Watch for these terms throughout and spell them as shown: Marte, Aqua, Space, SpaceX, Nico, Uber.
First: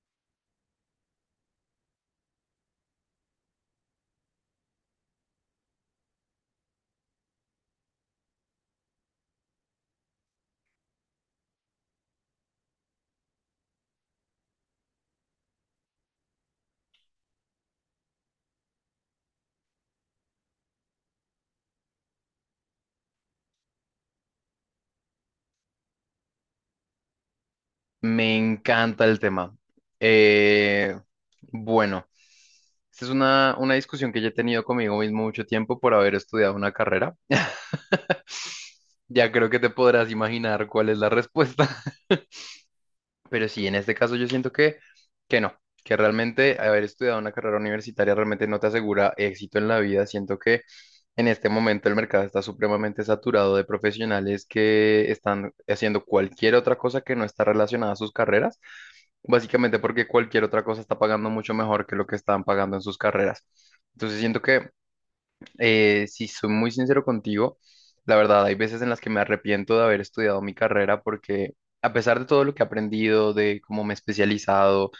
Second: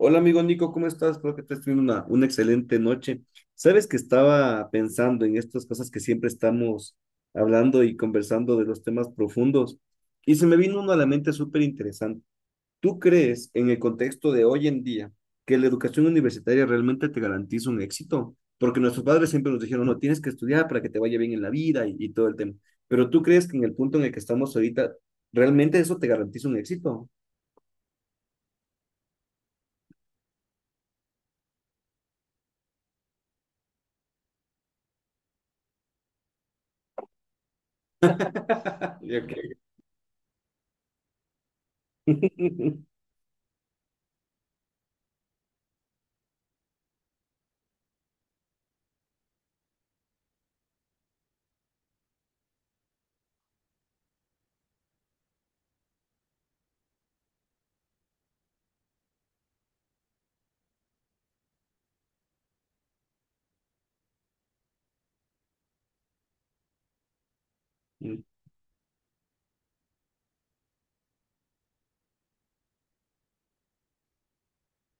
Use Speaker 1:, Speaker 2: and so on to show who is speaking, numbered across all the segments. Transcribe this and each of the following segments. Speaker 1: Hola amigo Nico, ¿cómo estás? Espero que estés teniendo una excelente noche. Sabes que estaba pensando en estas cosas que siempre estamos hablando y conversando de los temas profundos y se me vino uno a la mente súper interesante. ¿Tú crees en el contexto de hoy en día que la educación universitaria realmente te garantiza un éxito? Porque nuestros padres siempre nos dijeron, no, tienes que estudiar para que te vaya bien en la vida y todo el tema. Pero ¿tú crees que en el punto en el que estamos ahorita, realmente eso te garantiza un éxito?
Speaker 2: Me encanta el tema. Eh, bueno, Esta es una discusión que ya he tenido conmigo mismo mucho tiempo por haber estudiado una carrera.
Speaker 1: Yo
Speaker 2: Ya creo que te podrás imaginar cuál es la respuesta. Pero sí, en este caso yo siento que no, que realmente haber estudiado una carrera universitaria realmente no te asegura éxito en la vida. Siento que en este momento el mercado está supremamente saturado de profesionales que están haciendo cualquier otra cosa que no está relacionada a sus carreras, básicamente porque cualquier otra cosa está pagando mucho mejor que lo que estaban pagando en sus carreras. Entonces siento que si soy muy sincero contigo, la verdad, hay veces en las que me arrepiento de haber estudiado mi carrera porque, a pesar de todo lo que he aprendido, de cómo me he especializado,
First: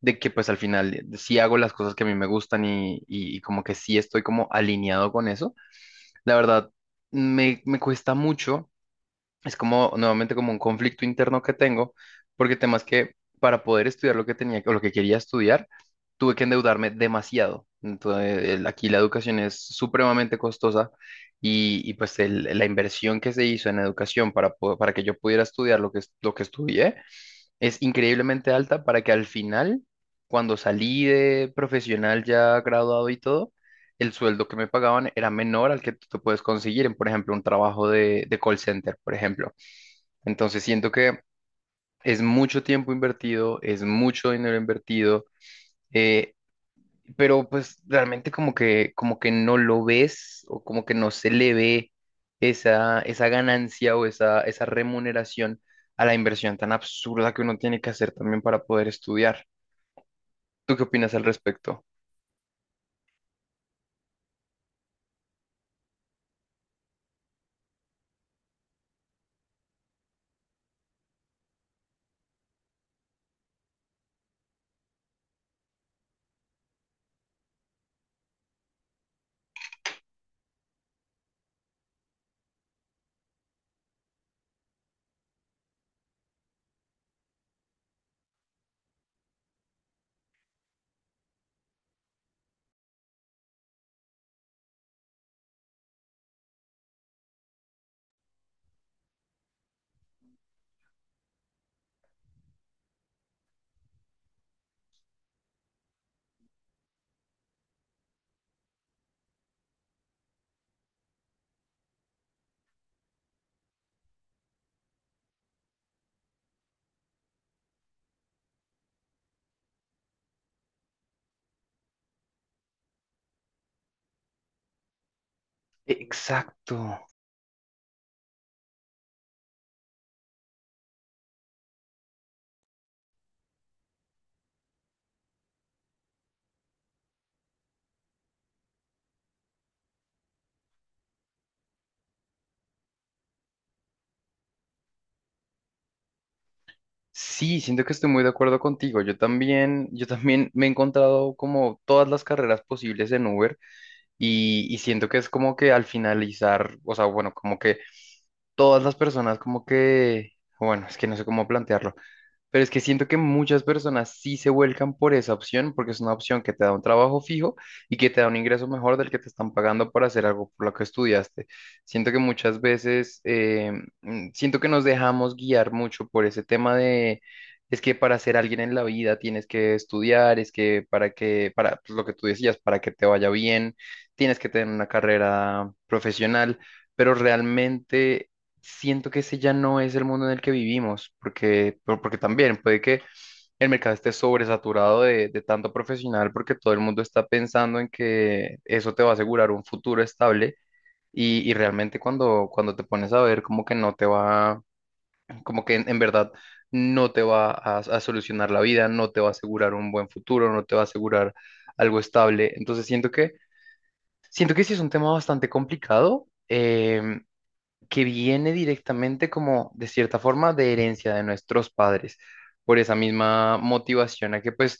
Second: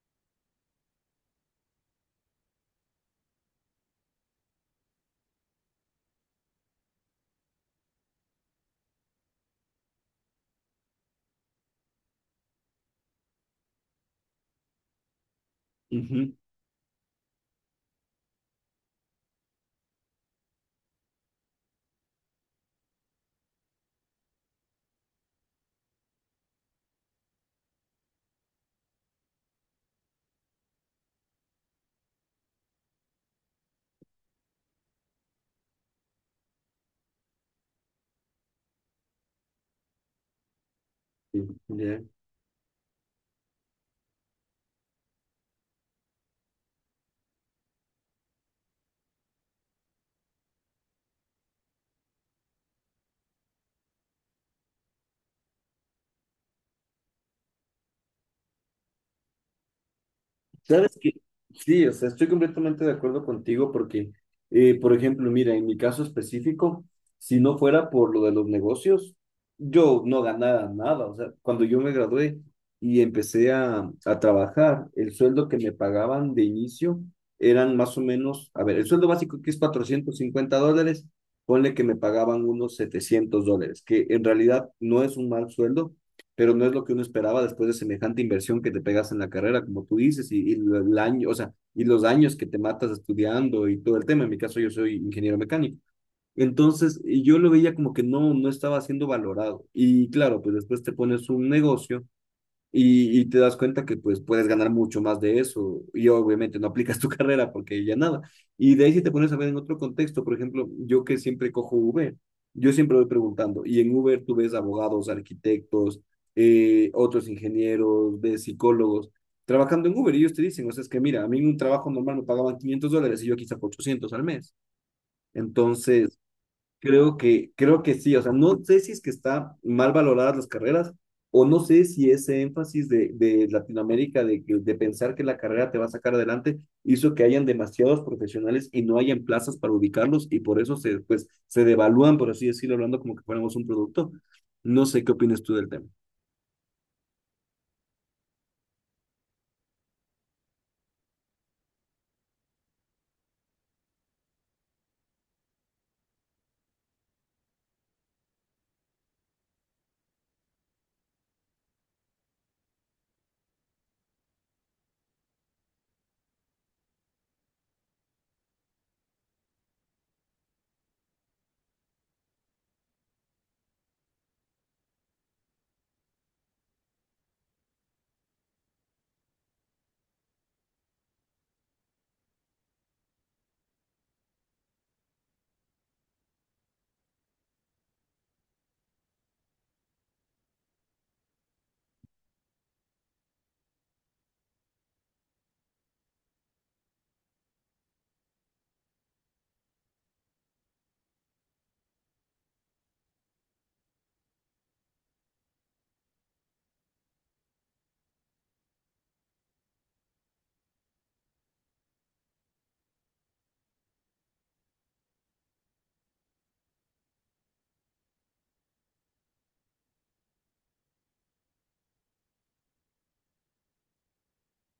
Speaker 2: de que pues al final sí hago las cosas que a mí me gustan y como que sí estoy como alineado con eso, la verdad, me cuesta mucho. Es como, nuevamente, como un conflicto interno que tengo, porque temas que, para poder estudiar lo que tenía o lo que quería estudiar,
Speaker 1: Ujú.
Speaker 2: tuve que endeudarme demasiado. Entonces, aquí la educación es supremamente costosa y, pues la inversión que se hizo en educación para, para que yo pudiera estudiar lo que, lo que estudié es increíblemente alta para que, al final, cuando salí de profesional ya graduado y todo, el sueldo que me pagaban era menor al que tú te puedes conseguir en, por ejemplo, un trabajo de call center, por ejemplo. Entonces siento que
Speaker 1: Sí, ya.
Speaker 2: es mucho tiempo invertido, es mucho dinero invertido, eh, pero pues realmente como que no lo ves o como que no se le ve esa ganancia o esa remuneración a la inversión tan absurda que uno tiene que hacer también para poder estudiar. ¿Tú qué
Speaker 1: ¿Sabes qué?
Speaker 2: opinas al
Speaker 1: Sí,
Speaker 2: respecto?
Speaker 1: o sea, estoy completamente de acuerdo contigo porque, por ejemplo, mira, en mi caso específico, si no fuera por lo de los negocios, yo no ganara nada. O sea, cuando yo me gradué y empecé a trabajar, el sueldo que me pagaban de inicio eran más o menos, a ver, el sueldo básico que es $450, ponle que me pagaban unos $700, que en realidad no es un mal sueldo pero no es lo que uno esperaba después de semejante inversión que te pegas en la carrera, como tú dices, y el año, o sea, y los años que te matas estudiando y todo el tema. En mi caso, yo soy ingeniero mecánico. Entonces, yo lo veía como que no, no estaba siendo valorado. Y claro, pues después te pones un negocio y te das cuenta que pues puedes ganar mucho más de eso y obviamente no aplicas tu carrera porque ya nada. Y de ahí si te pones a ver en otro contexto, por ejemplo, yo que siempre cojo Uber, yo siempre voy preguntando y en Uber tú ves abogados, arquitectos, otros ingenieros, de psicólogos trabajando en Uber y ellos te dicen, o sea, es que mira, a mí en un trabajo normal me pagaban $500 y yo aquí saco 800 al mes. Entonces,
Speaker 2: Exacto.
Speaker 1: Creo que sí, o sea, no sé si es que está mal valoradas las carreras o no sé si ese énfasis de, Latinoamérica, de pensar que la carrera te va a sacar adelante, hizo que hayan demasiados profesionales y no hayan plazas para ubicarlos y por eso se, pues, se devalúan, por así decirlo, hablando como que fuéramos un producto. No sé qué opinas tú del tema.
Speaker 2: Sí, siento que estoy muy de acuerdo contigo. Yo también me he encontrado como todas las carreras posibles en Uber. Y siento que es como que al finalizar, o sea, bueno, como que todas las personas como que, bueno, es que no sé cómo plantearlo. Pero es que siento que muchas personas sí se vuelcan por esa opción, porque es una opción que te da un trabajo fijo y que te da un ingreso mejor del que te están pagando por hacer algo por lo que estudiaste. Siento que muchas veces, siento que nos dejamos guiar mucho por ese tema de, es que para ser alguien en la vida tienes que estudiar, es que, para pues, lo que tú decías, para que te vaya bien, tienes que tener una carrera profesional, pero realmente siento que ese ya no es el mundo en el que vivimos, porque, porque también puede que el mercado esté sobresaturado de tanto profesional, porque todo el mundo está pensando en que eso te va a asegurar un futuro estable. Y realmente cuando te pones a ver, como que no te va, como que en verdad no te va a solucionar la vida, no te va a asegurar un buen futuro, no te va a asegurar algo estable. Entonces siento que sí es un tema bastante complicado, que viene directamente como de cierta forma de herencia de nuestros padres, por esa misma motivación a que pues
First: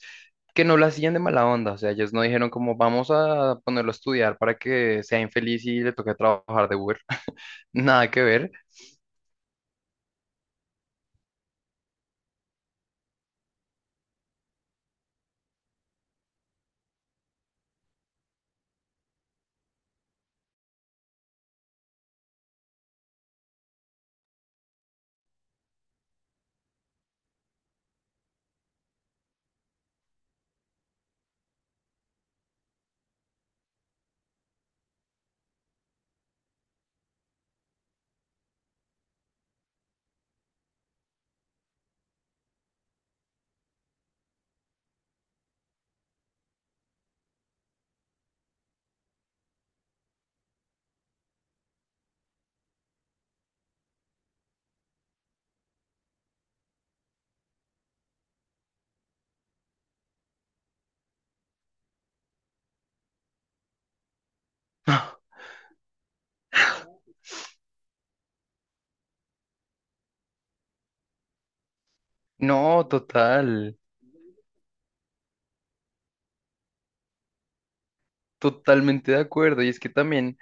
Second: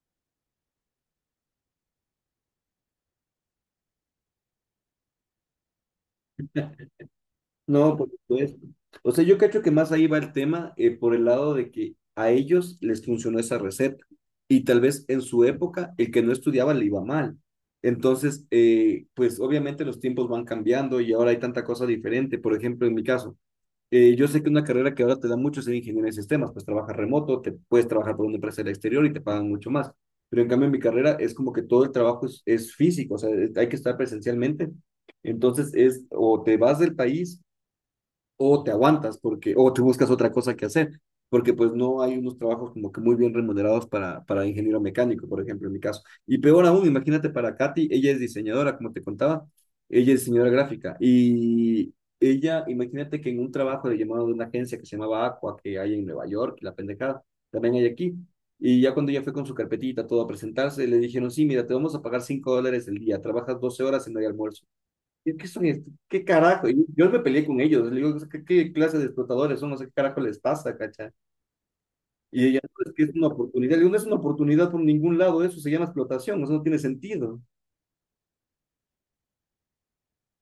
Speaker 2: que no lo hacían de mala onda, o sea, ellos no dijeron como vamos a ponerlo a estudiar para que sea infeliz y le toque trabajar de Uber,
Speaker 1: No, por
Speaker 2: nada que ver.
Speaker 1: supuesto. O sea, yo cacho que más ahí va el tema por el lado de que a ellos les funcionó esa receta y tal vez en su época el que no estudiaba le iba mal. Entonces, pues obviamente los tiempos van cambiando y ahora hay tanta cosa diferente. Por ejemplo, en mi caso, yo sé que una carrera que ahora te da mucho es en ingeniero de sistemas, pues trabajas remoto, te puedes trabajar por una empresa del exterior y te pagan mucho más. Pero en cambio en mi carrera es como que todo el trabajo es físico, o sea, hay que estar presencialmente. Entonces es o te vas del país o te aguantas porque, o te buscas otra cosa que hacer, porque pues no hay unos trabajos como que muy bien remunerados para ingeniero mecánico, por ejemplo, en mi caso. Y peor aún, imagínate para Katy, ella es diseñadora, como te contaba, ella es diseñadora gráfica y ella, imagínate que en un trabajo le llamaron de una agencia que se llamaba Aqua, que hay en Nueva York, la pendejada, también hay aquí. Y ya cuando ella fue con su carpetita, todo a presentarse, le dijeron, sí, mira, te vamos a pagar $5 el día, trabajas 12 horas y no hay almuerzo, ¿es que son estos? ¿Qué carajo? Y yo me peleé con ellos, le digo, ¿qué, qué clase de explotadores son? No sé qué carajo les pasa, cacha. Y ella, no,
Speaker 2: No,
Speaker 1: es que es una oportunidad.
Speaker 2: total.
Speaker 1: Le digo, no es una oportunidad por ningún lado, eso se llama explotación, eso no tiene sentido.
Speaker 2: Totalmente de acuerdo. Y es que también,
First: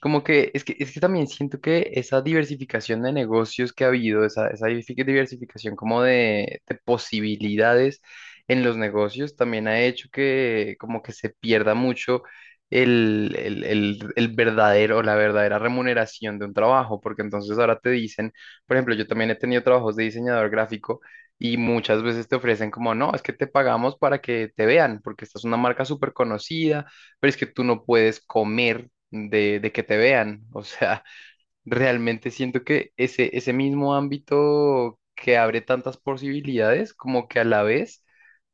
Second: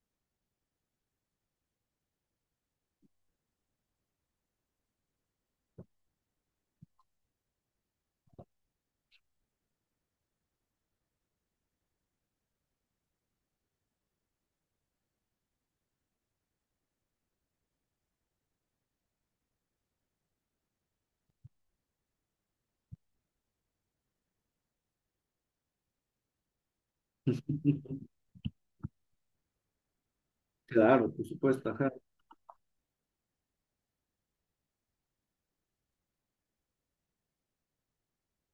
Speaker 2: como que, es que también siento que esa diversificación de negocios que ha habido, esa diversificación como de posibilidades en los negocios, también ha hecho que como que se pierda mucho el verdadero, la verdadera remuneración de un trabajo, porque entonces ahora te dicen, por ejemplo, yo también he tenido trabajos de diseñador gráfico. Y muchas veces te ofrecen como, no, es que te pagamos para que te vean, porque esta es una marca súper conocida, pero es que tú no puedes comer de que te vean. O sea,
Speaker 1: Claro, por supuesto, ajá.
Speaker 2: realmente siento que ese mismo ámbito que abre tantas posibilidades, como que a la vez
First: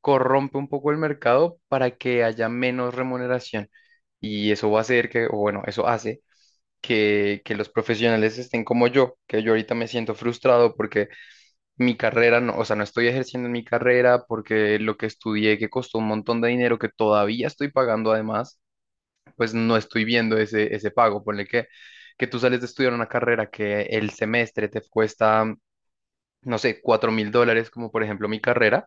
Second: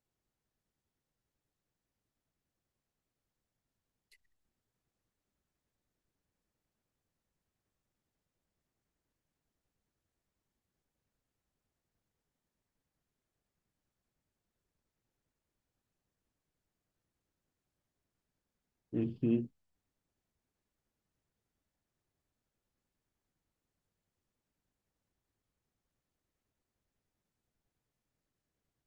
Speaker 2: corrompe un poco el mercado para que haya menos remuneración. Y eso va a hacer que, o bueno, eso hace que los profesionales estén como yo, que yo ahorita me siento frustrado porque mi carrera, no, o sea, no estoy ejerciendo en mi carrera porque lo que estudié, que costó un montón de dinero que todavía estoy pagando además,
Speaker 1: Ujú,
Speaker 2: pues no estoy viendo ese pago. Ponle que tú sales de estudiar una carrera que el semestre te cuesta, no sé, $4.000, como por ejemplo mi carrera,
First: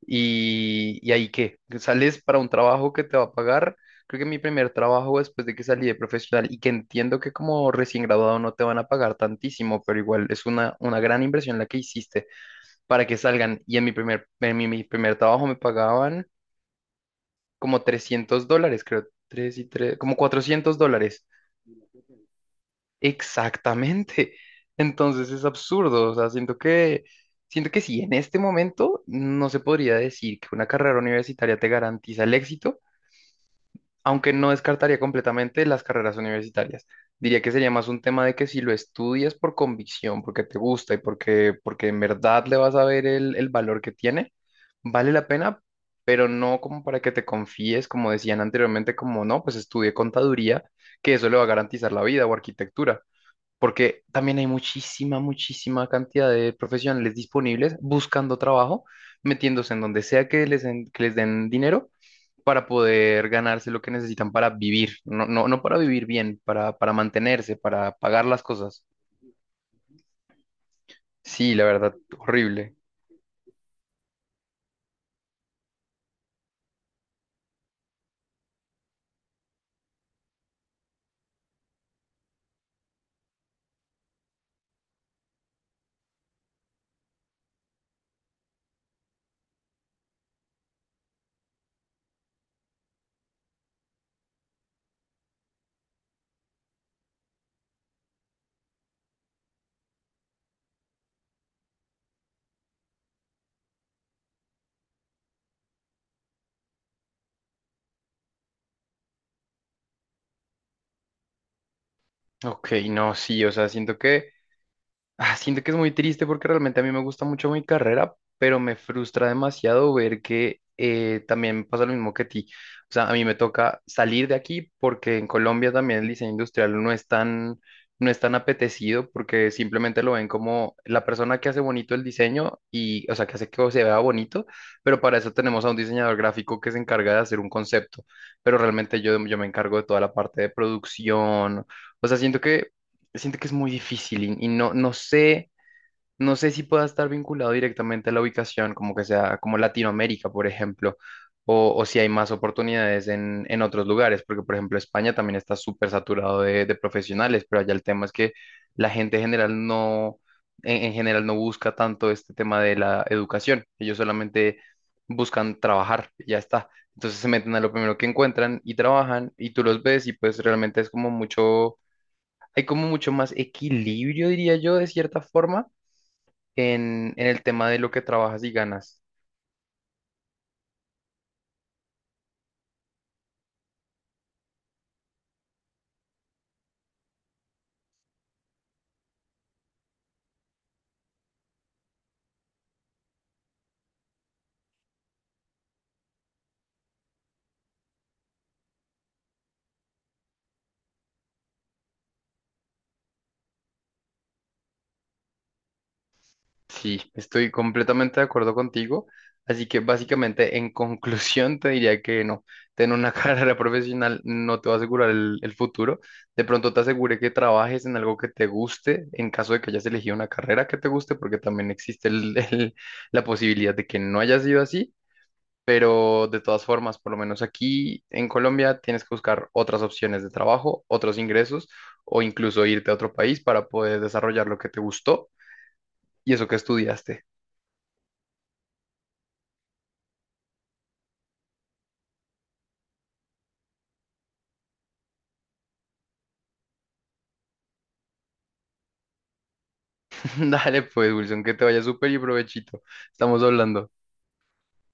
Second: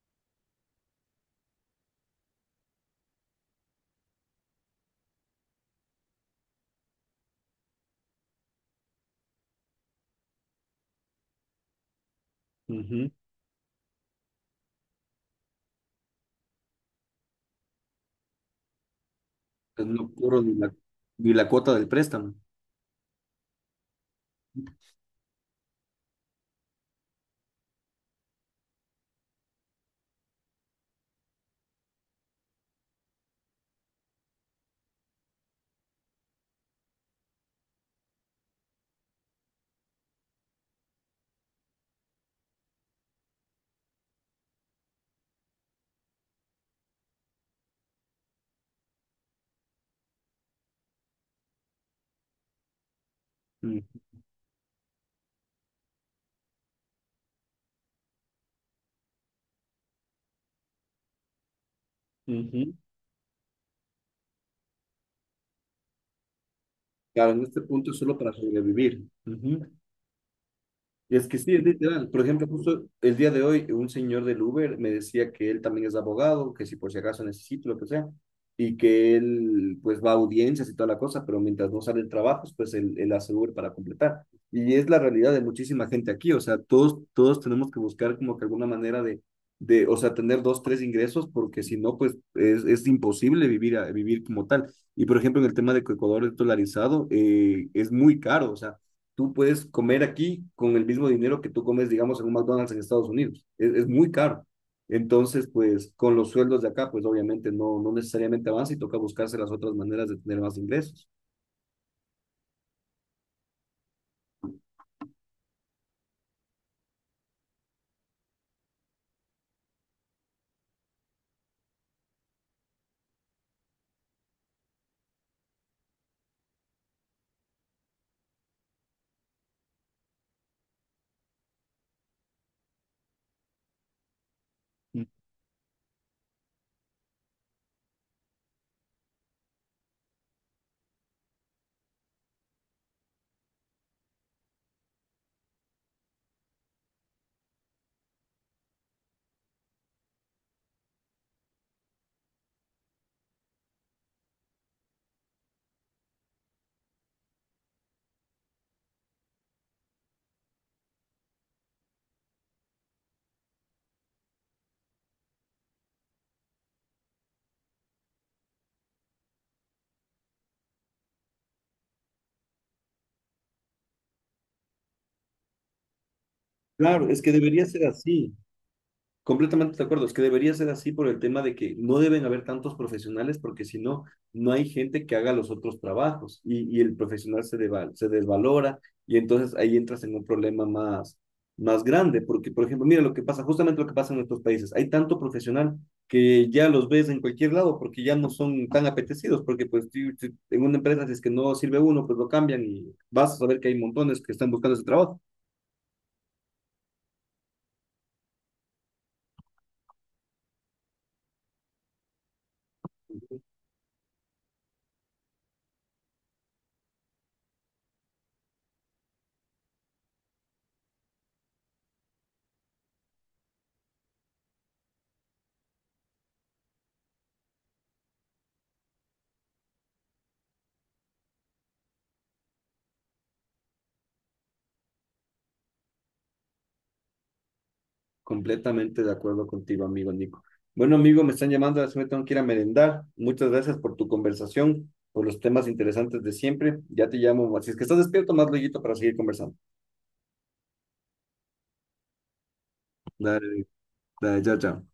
Speaker 2: y ahí qué, que sales para un trabajo que te va a pagar. Creo que mi primer trabajo, después de que salí de profesional y que entiendo que como recién graduado no te van a pagar tantísimo, pero igual es una gran inversión la que hiciste para
Speaker 1: ujú.
Speaker 2: que salgan. Y en mi primer, en mi primer trabajo me pagaban como $300, creo, tres y
Speaker 1: Pues
Speaker 2: tres,
Speaker 1: no
Speaker 2: como
Speaker 1: cubro
Speaker 2: $400.
Speaker 1: ni la cuota del préstamo.
Speaker 2: Exactamente. Entonces es absurdo. O sea, siento que sí, en este momento no se podría decir que una carrera universitaria te garantiza el éxito, aunque no descartaría completamente las carreras universitarias. Diría que sería más un tema de que, si lo estudias por convicción, porque te gusta y porque, porque en verdad le vas a ver el valor que tiene, vale la pena, pero no como para que te confíes, como decían anteriormente, como no, pues estudié contaduría, que eso le va a garantizar la vida, o arquitectura,
Speaker 1: Mm,
Speaker 2: porque también hay muchísima, muchísima cantidad de profesionales disponibles buscando trabajo, metiéndose en donde sea que les, que les den dinero para
Speaker 1: ujú.
Speaker 2: poder ganarse lo que necesitan para vivir, no, no, no para vivir bien, para
Speaker 1: Claro, en
Speaker 2: mantenerse,
Speaker 1: este punto
Speaker 2: para
Speaker 1: es solo
Speaker 2: pagar
Speaker 1: para
Speaker 2: las cosas.
Speaker 1: sobrevivir. Ujú. Y es que sí,
Speaker 2: Sí,
Speaker 1: es
Speaker 2: la verdad,
Speaker 1: literal. Por ejemplo,
Speaker 2: horrible.
Speaker 1: justo el día de hoy, un señor del Uber me decía que él también es abogado, que si por si acaso necesito, lo que sea, y que él pues va a audiencias y toda la cosa, pero mientras no salen trabajos, pues él hace Uber para completar. Y es la realidad de muchísima gente aquí, o sea, todos, todos tenemos que buscar como que alguna manera de, o sea, tener dos, tres ingresos, porque si no, pues es imposible vivir, vivir como tal. Y por ejemplo, en el tema de que Ecuador es dolarizado, es muy caro, o sea tú puedes comer aquí con el mismo dinero que tú comes, digamos, en un McDonald's en Estados Unidos. Es muy caro. Entonces, pues con los sueldos de acá, pues obviamente no necesariamente avanza y toca buscarse las otras maneras de tener más ingresos.
Speaker 2: Ok, no, sí, o sea, siento que, ah, siento que es muy triste porque realmente a mí me gusta mucho mi carrera, pero me frustra demasiado ver que también me pasa lo mismo que a ti. O sea, a mí me toca salir de aquí porque en Colombia también el diseño industrial no es tan, no es tan apetecido porque simplemente lo ven como la persona que hace bonito el diseño y, o sea, que hace que se vea bonito, pero para eso tenemos a un diseñador gráfico que se encarga de hacer un concepto, pero realmente yo me encargo de toda la parte de producción. O sea, siento que es muy difícil y no, no sé, no sé si pueda estar vinculado directamente a la ubicación, como que sea como Latinoamérica, por ejemplo, o si hay más oportunidades en otros lugares, porque por ejemplo España también está súper saturado de profesionales, pero allá el tema es que la gente en general no busca tanto este tema de la educación, ellos solamente buscan trabajar, y ya está. Entonces se meten a lo primero que encuentran y trabajan y tú los ves y pues realmente es como mucho, hay como mucho más equilibrio, diría yo, de cierta forma,
Speaker 1: Claro, es
Speaker 2: en
Speaker 1: que
Speaker 2: el
Speaker 1: debería
Speaker 2: tema de
Speaker 1: ser
Speaker 2: lo que
Speaker 1: así.
Speaker 2: trabajas y ganas.
Speaker 1: Completamente de acuerdo, es que debería ser así por el tema de que no deben haber tantos profesionales porque si no, no hay gente que haga los otros trabajos y el profesional se, se desvalora y entonces ahí entras en un problema más grande porque, por ejemplo, mira lo que pasa, justamente lo que pasa en nuestros países, hay tanto profesional que ya los ves en cualquier lado porque ya no son tan apetecidos porque pues en una empresa si es que no sirve uno, pues lo cambian y vas a saber que hay montones que están buscando ese trabajo.
Speaker 2: Sí, estoy completamente de acuerdo contigo. Así que básicamente, en conclusión, te diría que no, tener una carrera profesional no te va a asegurar el futuro. De pronto te asegure que trabajes en algo que te guste, en caso de que hayas elegido una carrera que te guste, porque también existe la posibilidad de que no haya sido así. Pero de todas formas, por lo menos aquí en Colombia, tienes que buscar otras opciones de trabajo, otros ingresos o incluso irte a otro país para poder desarrollar lo que te gustó y eso que estudiaste.
Speaker 1: Completamente de acuerdo contigo, amigo Nico. Bueno, amigo, me están llamando, así me tengo que ir a merendar. Muchas gracias por tu conversación, por los temas interesantes de siempre. Ya te llamo, si es que estás despierto, más luego para seguir conversando.
Speaker 2: Dale pues, Wilson, que te vaya súper y provechito. Estamos
Speaker 1: Dale,
Speaker 2: hablando.
Speaker 1: dale, chao, chao.